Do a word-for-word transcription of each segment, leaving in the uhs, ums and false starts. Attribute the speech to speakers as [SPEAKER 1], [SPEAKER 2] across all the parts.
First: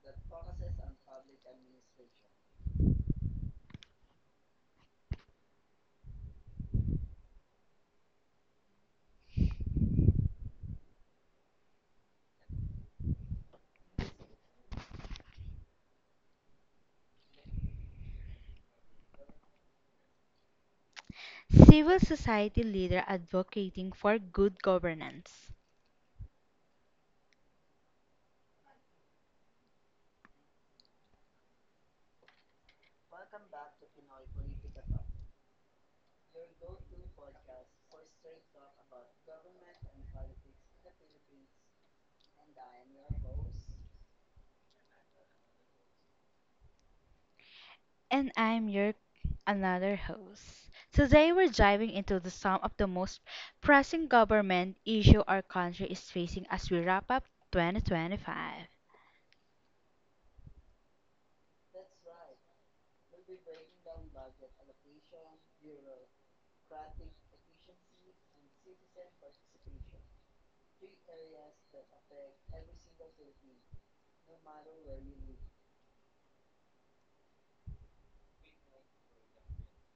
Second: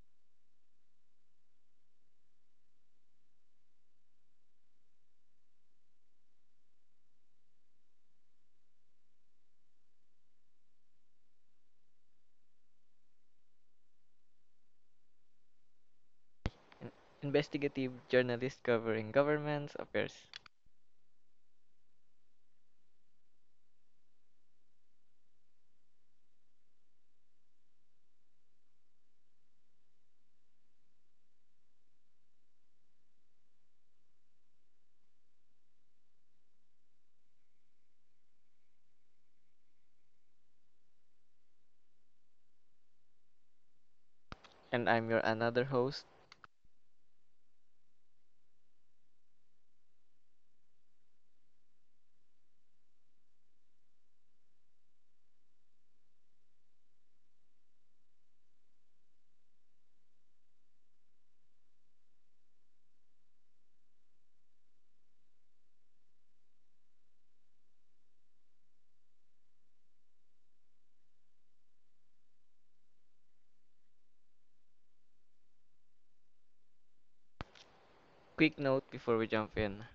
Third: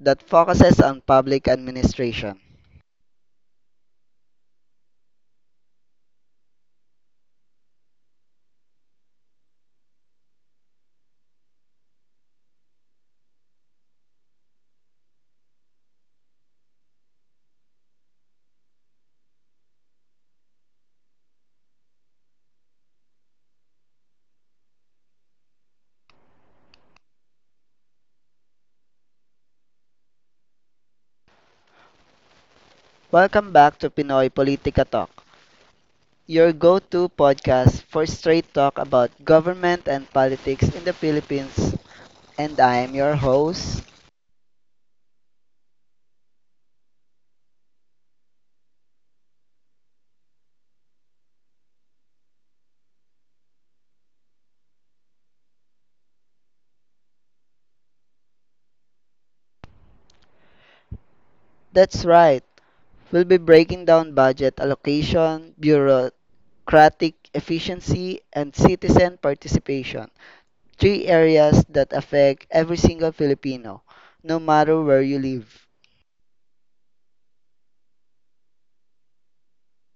[SPEAKER 1] that focuses on public administration.
[SPEAKER 2] Investigative journalist covering governments affairs.
[SPEAKER 3] Civil society leader advocating for good governance.
[SPEAKER 1] Welcome back to Pinoy Politica Talk, your go to podcast for straight talk about government and politics in the Philippines. And I am your host.
[SPEAKER 2] And I'm your another host.
[SPEAKER 3] And I'm your another host. So today we're diving into the some of the most pressing government issue our country is facing as we wrap up twenty twenty-five.
[SPEAKER 1] That's right, we'll be breaking down budget allocation, bureaucratic efficiency, and citizen participation. Three areas that affect every single Filipino, no matter where you live.
[SPEAKER 2] Quick note before we jump in,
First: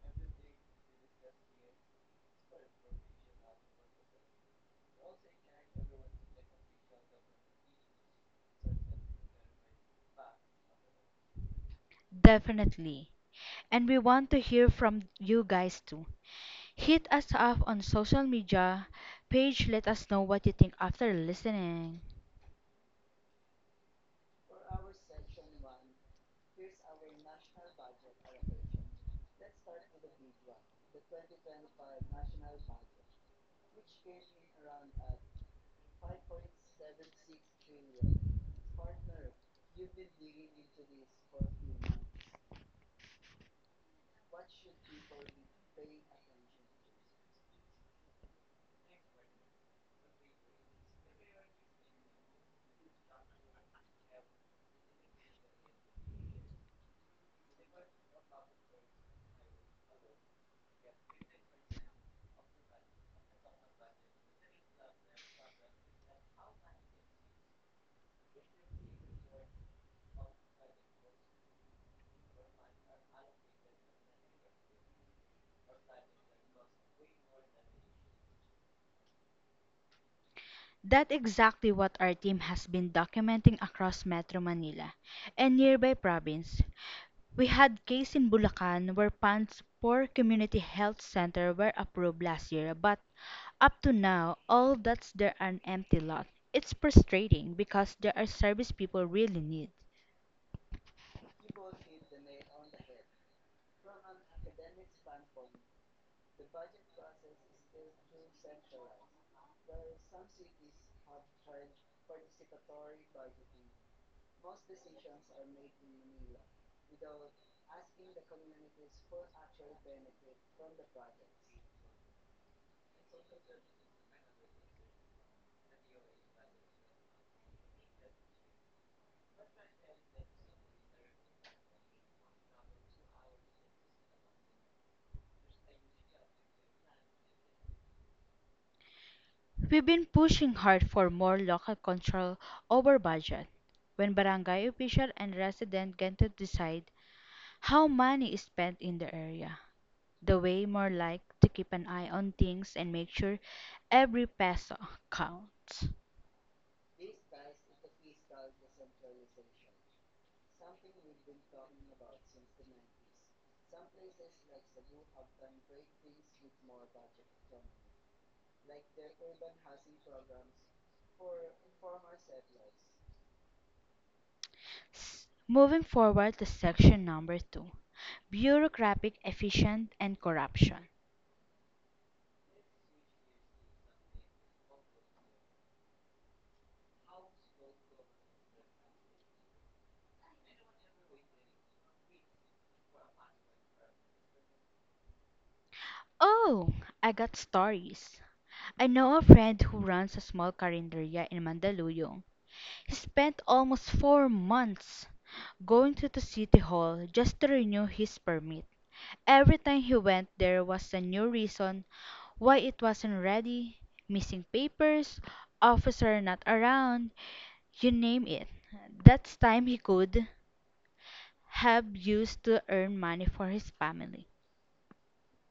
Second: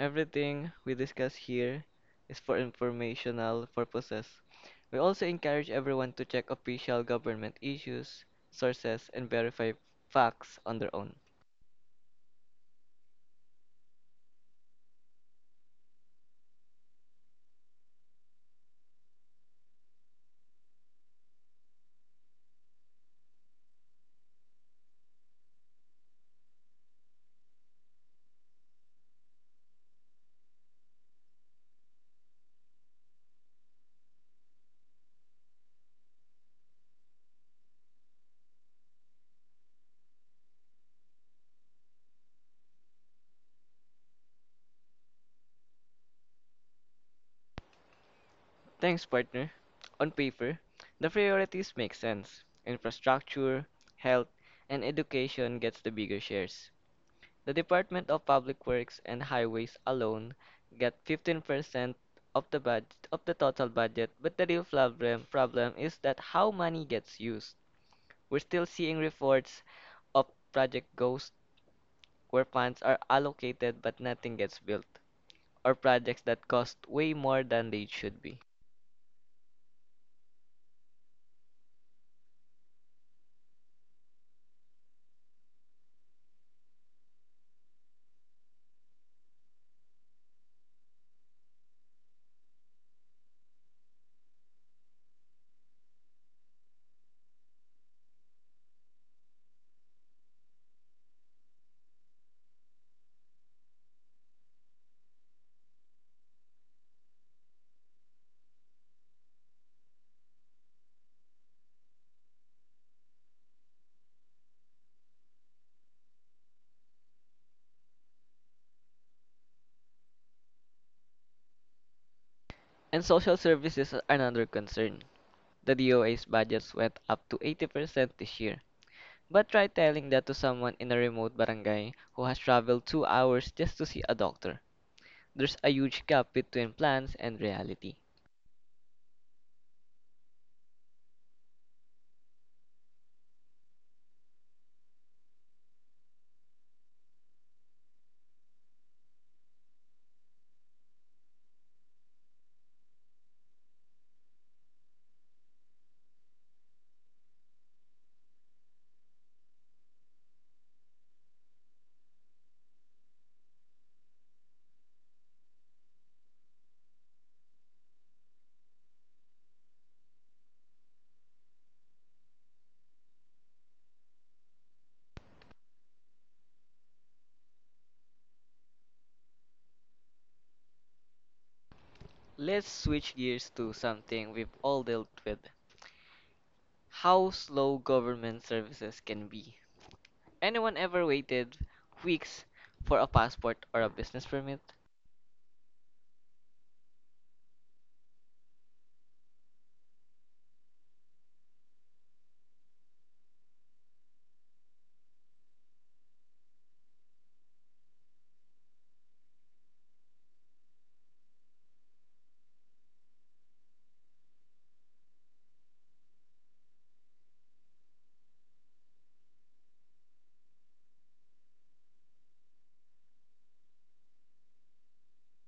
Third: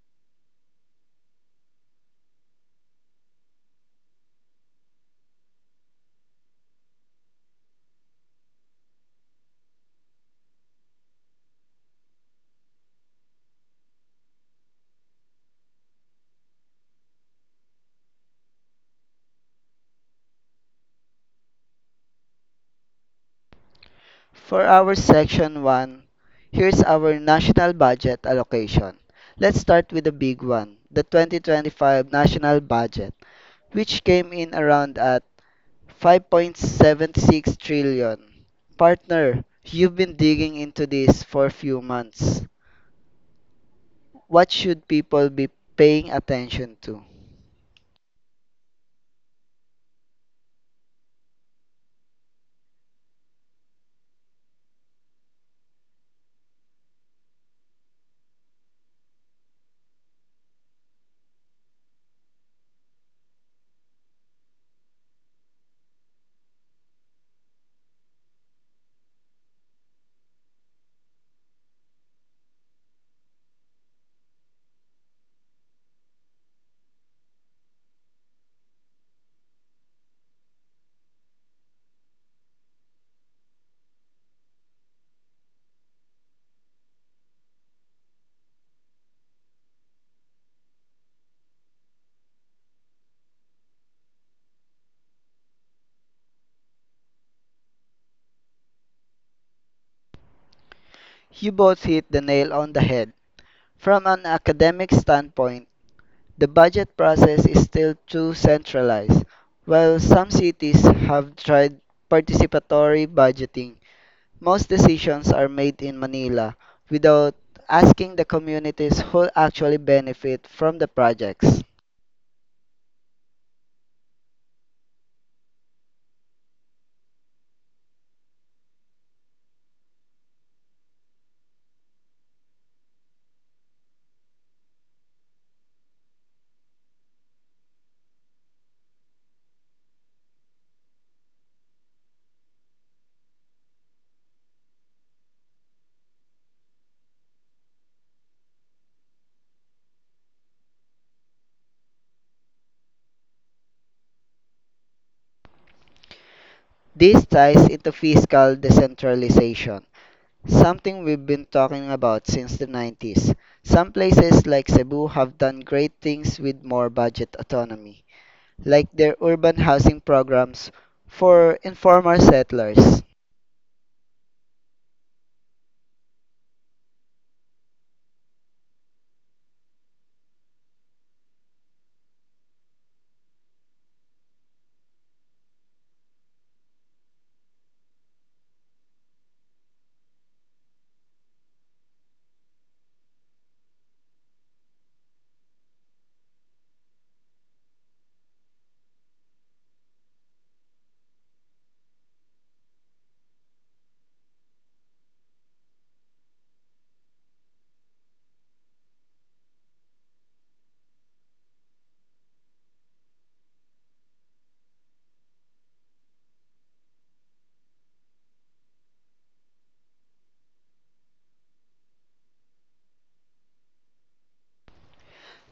[SPEAKER 2] everything we discuss here is for informational purposes. We also encourage everyone to check official government issues, sources, and verify facts on their own.
[SPEAKER 3] Definitely. And we want to hear from you guys too. Hit us up on social media page. Let us know what you think after listening.
[SPEAKER 1] For our section one, here's our national budget allocation. Let's start with the big one, the twenty twenty-five national budget, which came in around at five point seven six trillion. Partner, you've been digging into this for a few months. What should people be paying attention to?
[SPEAKER 2] Thanks, partner. On paper, the priorities make sense. Infrastructure, health, and education gets the bigger shares. The Department of Public Works and Highways alone get fifteen percent of the budget of the total budget, but the real problem problem is that how money gets used. We're still seeing reports of project ghosts where funds are allocated but nothing gets built, or projects that cost way more than they should be.
[SPEAKER 3] That's exactly what our team has been documenting across Metro Manila and nearby province. We had case in Bulacan where PAN's poor community health center were approved last year, but up to now, all that's there are an empty lot. It's frustrating because there are service people really need.
[SPEAKER 1] You both hit the nail on the head. From an academic standpoint, the budget process is still too centralized. While some cities have tried participatory budgeting, most decisions are made in Manila without asking the communities who actually benefit from the projects.
[SPEAKER 2] And social services are another concern. The D O A's budgets went up to eighty percent this year, but try telling that to someone in a remote barangay who has traveled two hours just to see a doctor. There's a huge gap between plans and reality.
[SPEAKER 3] We've been pushing hard for more local control over budget. When barangay official and resident get to decide how money is spent in the area. The way more like to keep an eye on things and make sure every peso counts.
[SPEAKER 1] This ties into fiscal decentralization, something we've been talking about since the nineties. Some places like Cebu have done great things with more budget autonomy, like their urban housing programs for informal settlers.
[SPEAKER 3] S- Moving forward to section number two, bureaucratic efficient and corruption.
[SPEAKER 2] Let's switch gears to something we've all dealt with, how slow government services can be. Anyone ever waited weeks for a passport or a business permit?
[SPEAKER 3] Oh, I got stories. I know a friend who runs a small carinderia in Mandaluyong. He spent almost four months going to the city hall just to renew his permit. Every time he went there was a new reason why it wasn't ready, missing papers, officer not around, you name it. That's time he could have used to earn money for his family.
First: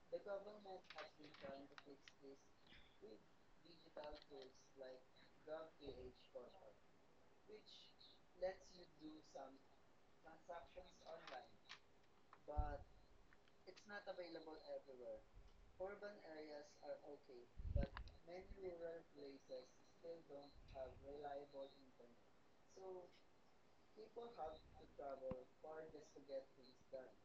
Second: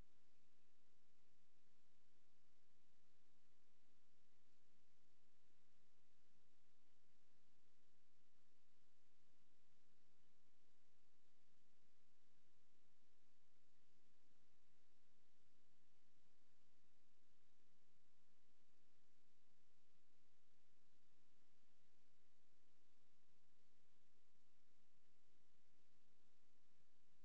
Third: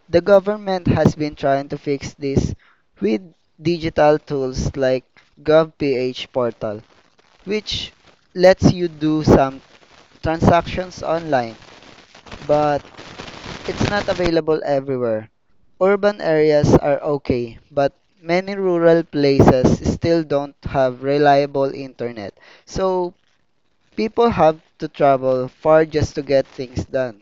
[SPEAKER 1] The government has been trying to fix this with digital tools like GovPH portal, which lets you do some transactions online, but it's not available everywhere. Urban areas are okay, but many rural places still don't have reliable internet. So people have to travel far just to get things done.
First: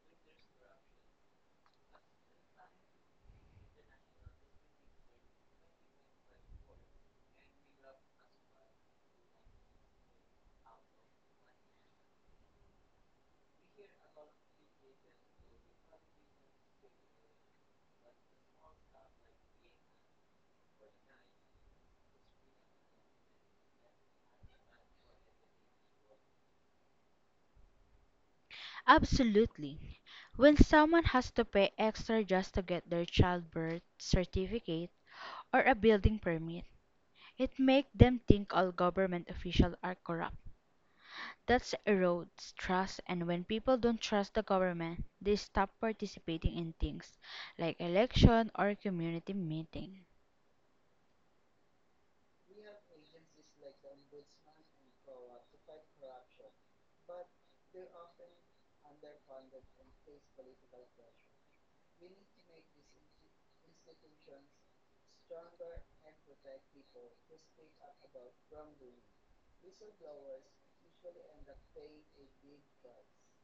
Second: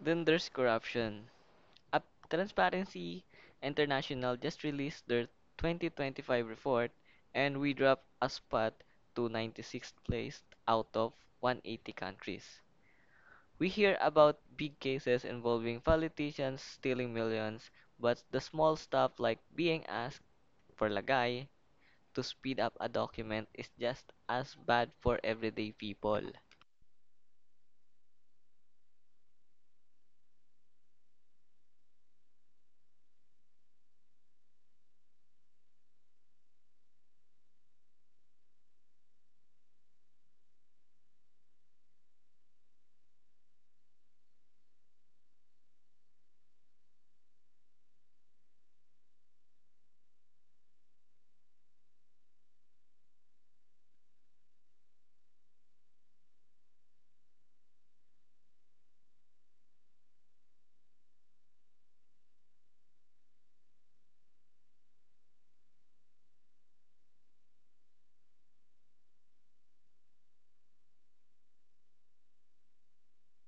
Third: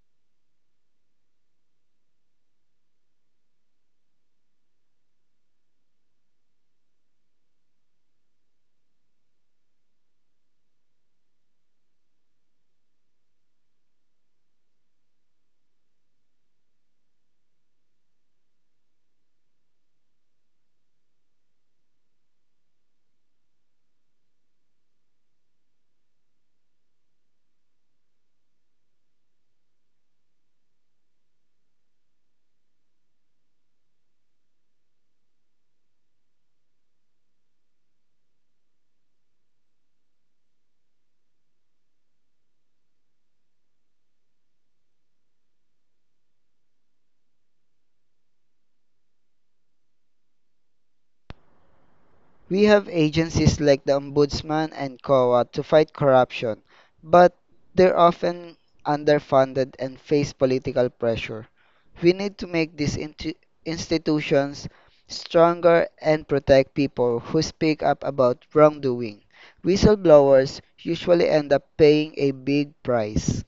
[SPEAKER 2] Then there's corruption. Up Transparency International just released their twenty twenty-five report, and we dropped a spot to ninety-sixth place out of one hundred eighty countries. We hear about big cases involving politicians stealing millions, but the small stuff like being asked for lagay to speed up a document is just as bad for everyday people.
[SPEAKER 3] Absolutely. When someone has to pay extra just to get their childbirth certificate or a building permit, it makes them think all government officials are corrupt. That erodes trust, and when people don't trust the government, they stop participating in things like election or community meeting.
[SPEAKER 1] We have agencies like the Ombudsman and C O A to fight corruption, but they're often underfunded and face political pressure. We need to make these intu- institutions stronger and protect people who speak up about wrongdoing. Whistleblowers usually end up paying a big price.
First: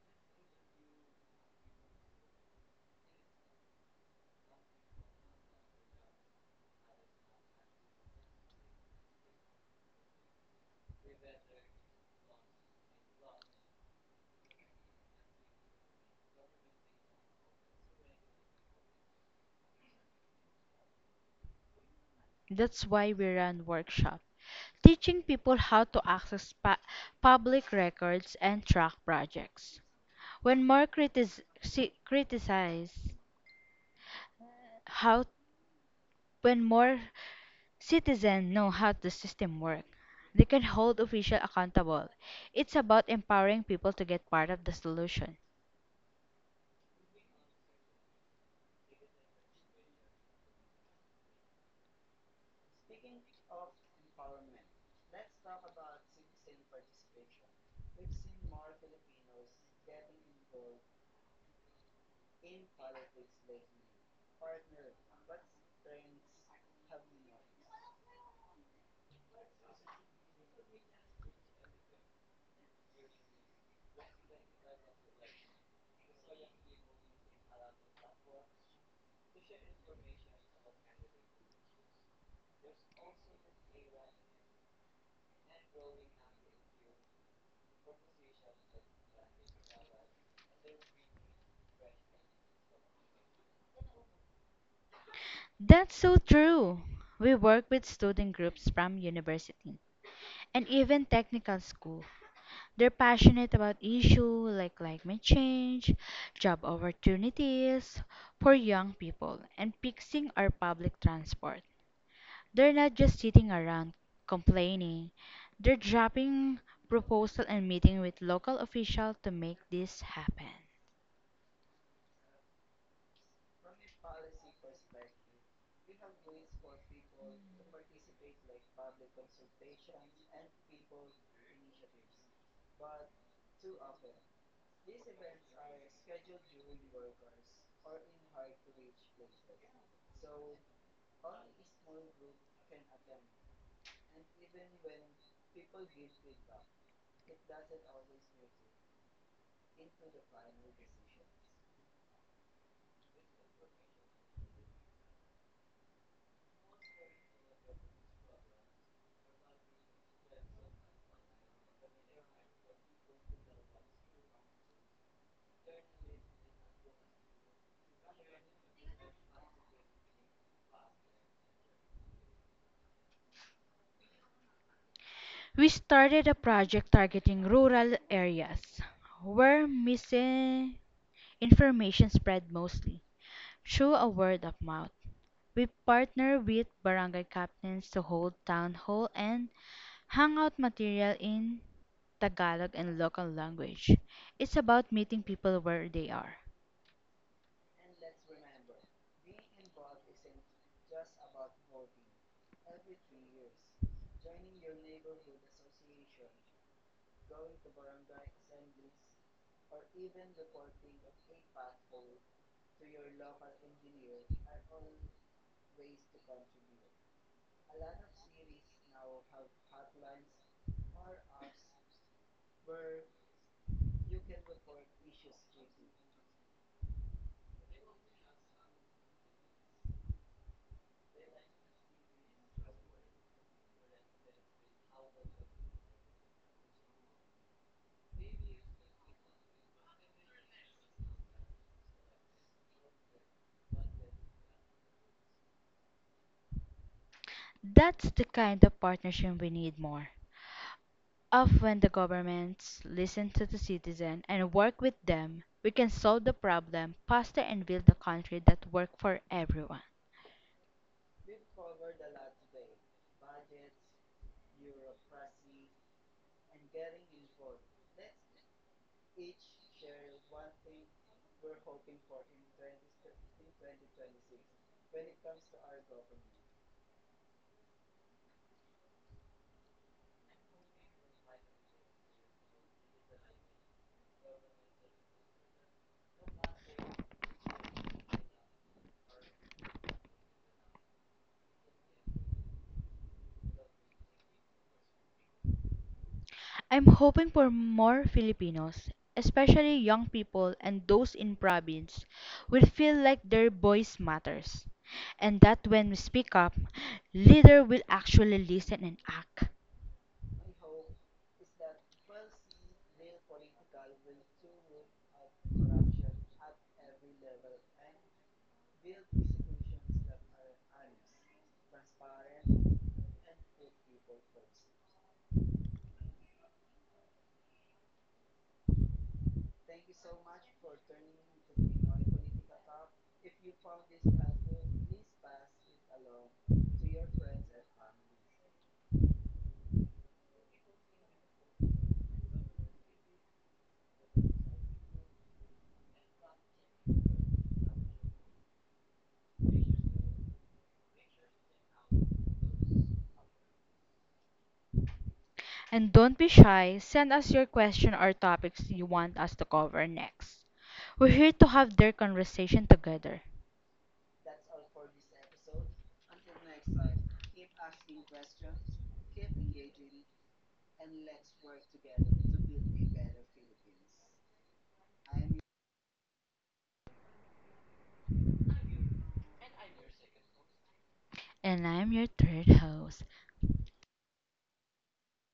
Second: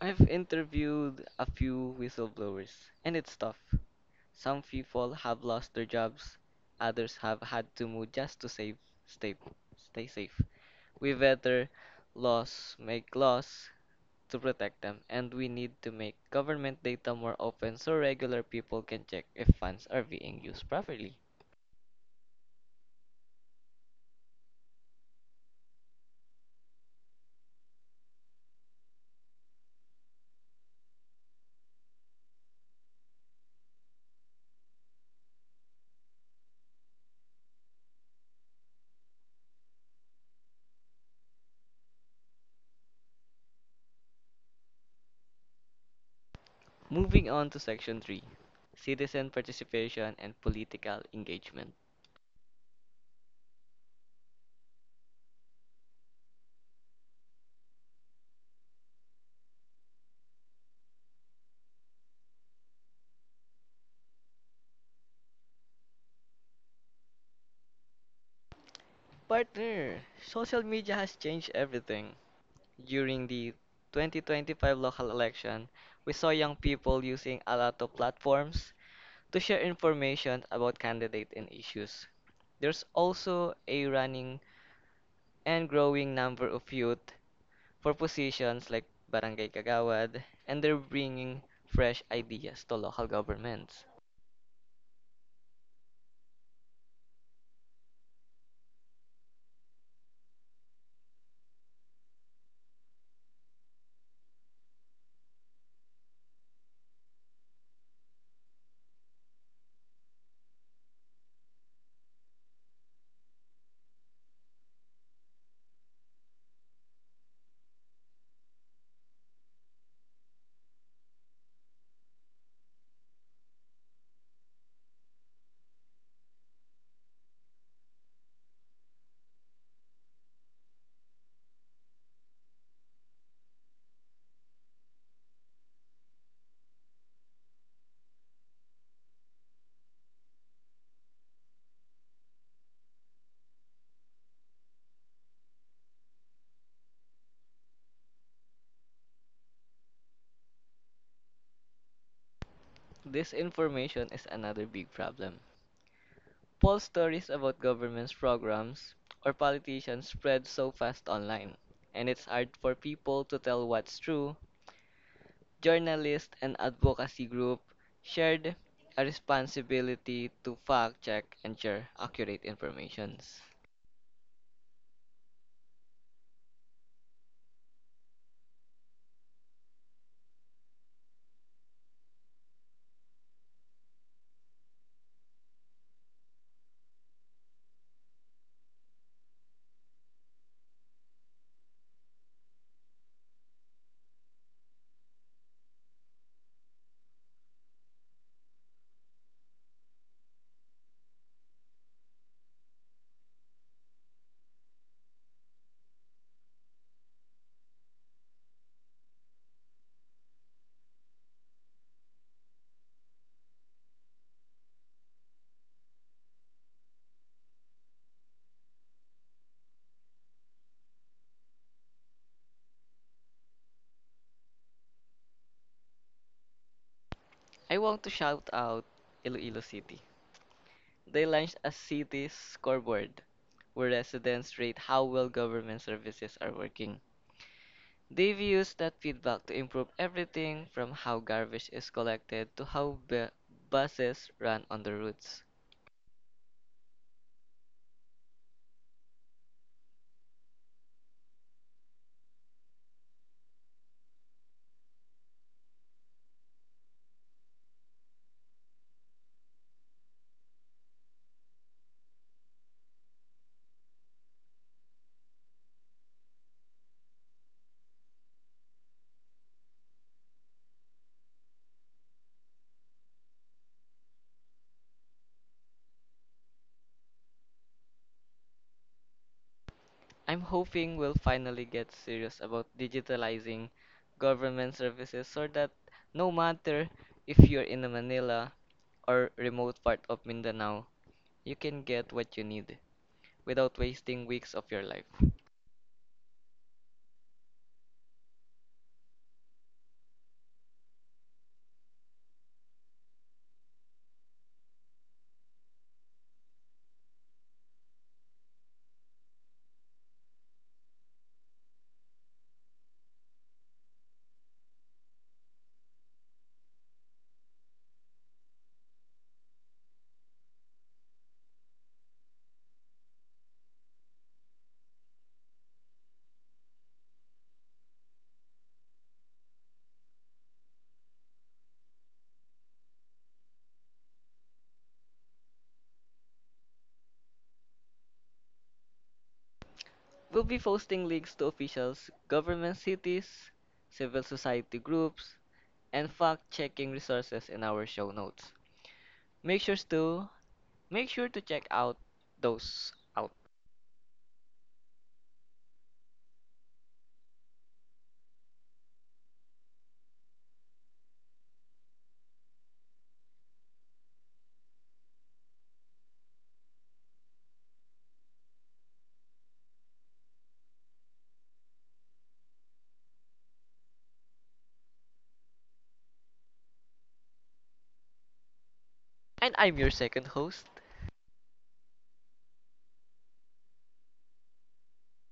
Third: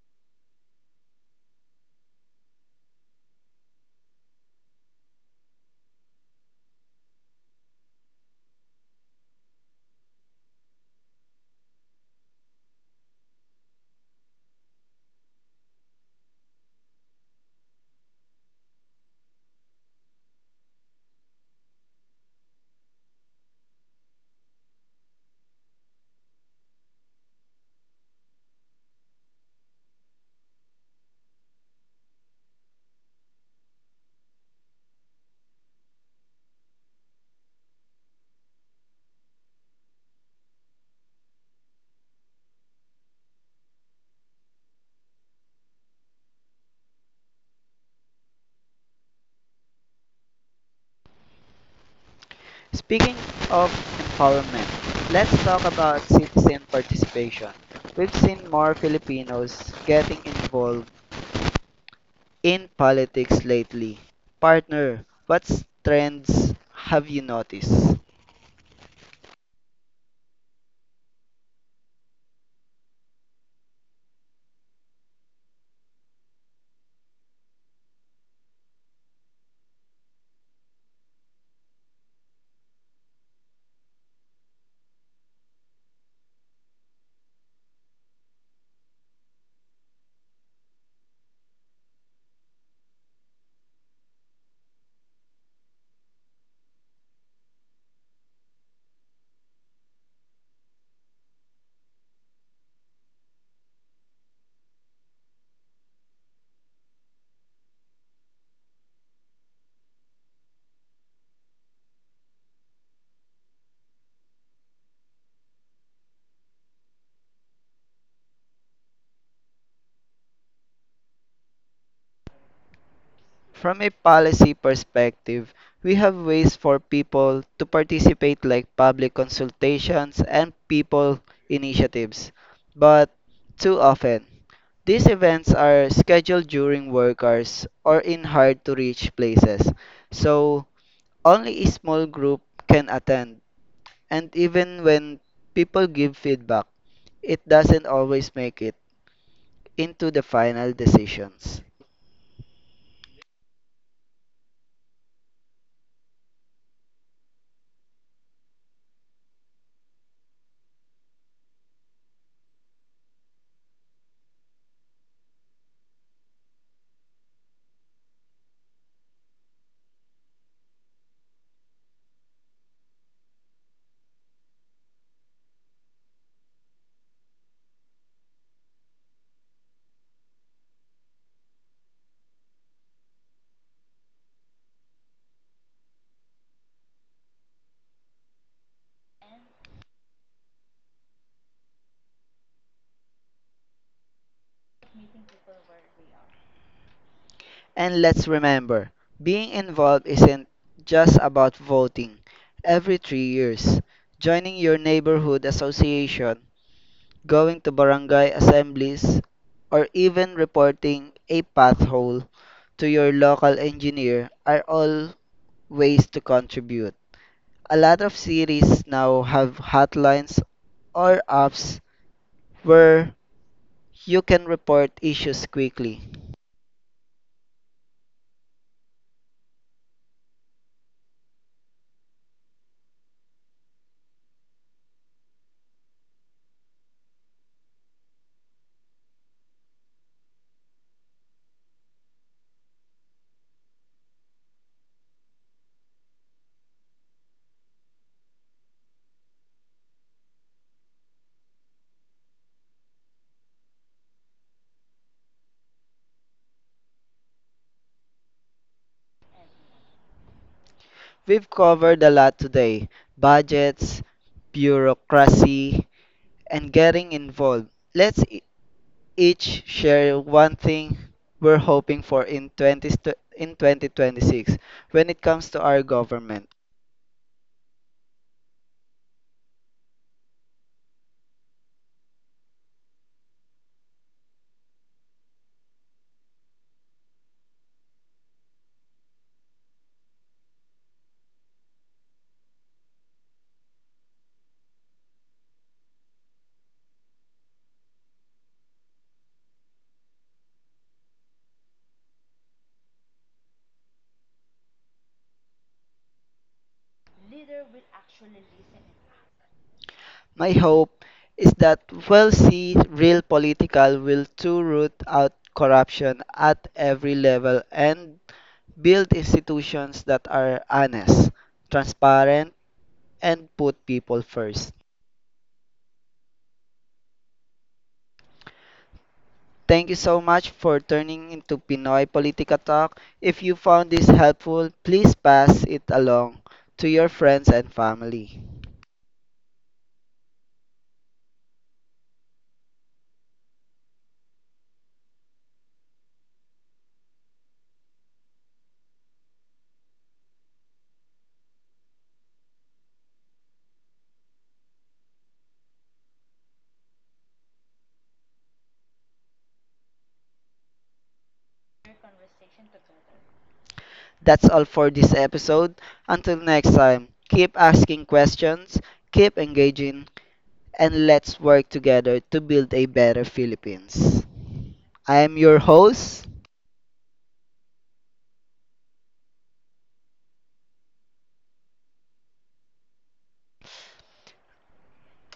[SPEAKER 2] I've interviewed a few whistleblowers, and it's tough. Some people have lost their jobs, others have had to move just to save, stay, stay safe. We better laws make laws to protect them, and we need to make government data more open so regular people can check if funds are being used properly.
[SPEAKER 3] That's why we run workshops, teaching people how to access pa- public records and track projects. When more critis- ci- criticize how when more citizens know how the system works, they can hold officials accountable. It's about empowering people to get part of the solution.
[SPEAKER 2] Moving on to section three, Citizen Participation and Political Engagement.
[SPEAKER 1] Speaking of empowerment, let's talk about citizen participation. We've seen more Filipinos getting involved in politics lately. Partner, what trends have you noticed?
[SPEAKER 2] Partner, social media has changed everything. During the twenty twenty-five local election, we saw young people using a lot of platforms to share information about candidates and issues. There's also a running and growing number of youth for positions like Barangay Kagawad, and they're bringing fresh ideas to local governments.
[SPEAKER 3] That's so true. We work with student groups from university and even technical school. They're passionate about issues like climate change, job opportunities for young people, and fixing our public transport. They're not just sitting around complaining. They're dropping proposal and meeting with local officials to make this happen.
[SPEAKER 1] From a policy perspective, we have ways for people to participate like public consultations and people initiatives. But too often, these events are scheduled during work hours or in hard to reach places. So only a small group can attend. And even when people give feedback, it doesn't always make it into the final decisions.
[SPEAKER 2] This information is another big problem. False stories about government's programs or politicians spread so fast online, and it's hard for people to tell what's true. Journalists and advocacy group shared a responsibility to fact check and share accurate information.
[SPEAKER 3] We started a project targeting rural areas where missing information spread mostly through a word of mouth. We partner with barangay captains to hold town hall and hangout material in Tagalog and local language. It's about meeting people where they are.
[SPEAKER 1] And let's remember, being involved isn't just about voting every three years, joining your neighborhood association, going to barangay assemblies, or even reporting a pothole to your local engineer are all ways to contribute. A lot of cities now have hotlines or apps where you can report issues quickly.
[SPEAKER 2] I want to shout out Iloilo City. They launched a city scoreboard where residents rate how well government services are working. They've used that feedback to improve everything from how garbage is collected to how bu- buses run on the routes.
[SPEAKER 3] That's the kind of partnership we need more of. When the governments listen to the citizen and work with them, we can solve the problem faster and build a country that works for everyone.
[SPEAKER 1] We've covered a lot today: budgets, bureaucracy, and getting involved. Let's e- each share one thing we're hoping for in, 20, st- in twenty twenty-six when it comes to our government.
[SPEAKER 2] I'm hoping we'll finally get serious about digitalizing government services so that no matter if you're in a Manila or remote part of Mindanao, you can get what you need without wasting weeks of your life.
[SPEAKER 3] I'm hoping for more Filipinos, especially young people and those in province, will feel like their voice matters, and that when we speak up, leader will actually listen and act.
[SPEAKER 1] My hope is that we'll see real political will to root out corruption at every level and build institutions that are honest, transparent, and put people first. Thank you so much for turning into Pinoy Politica Talk. If you found this helpful, please pass it along to your friends and family.
[SPEAKER 2] We'll be posting links to officials, government cities, civil society groups, and fact-checking resources in our show notes. Make sure to Make sure to check out those out.
[SPEAKER 3] And don't be shy, send us your question or topics you want us to cover next. We're here to have their conversation together.
[SPEAKER 1] That's all for this episode. Until next time, keep asking questions, keep engaging, and let's work together to build a better Philippines. I am your host.
[SPEAKER 2] And I'm your second host,
[SPEAKER 3] And I'm your third host,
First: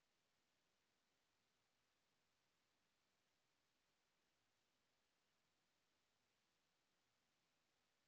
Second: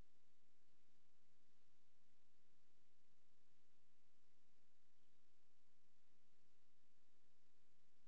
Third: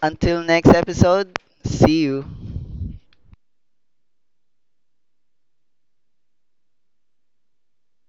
[SPEAKER 1] Until next episode, see you.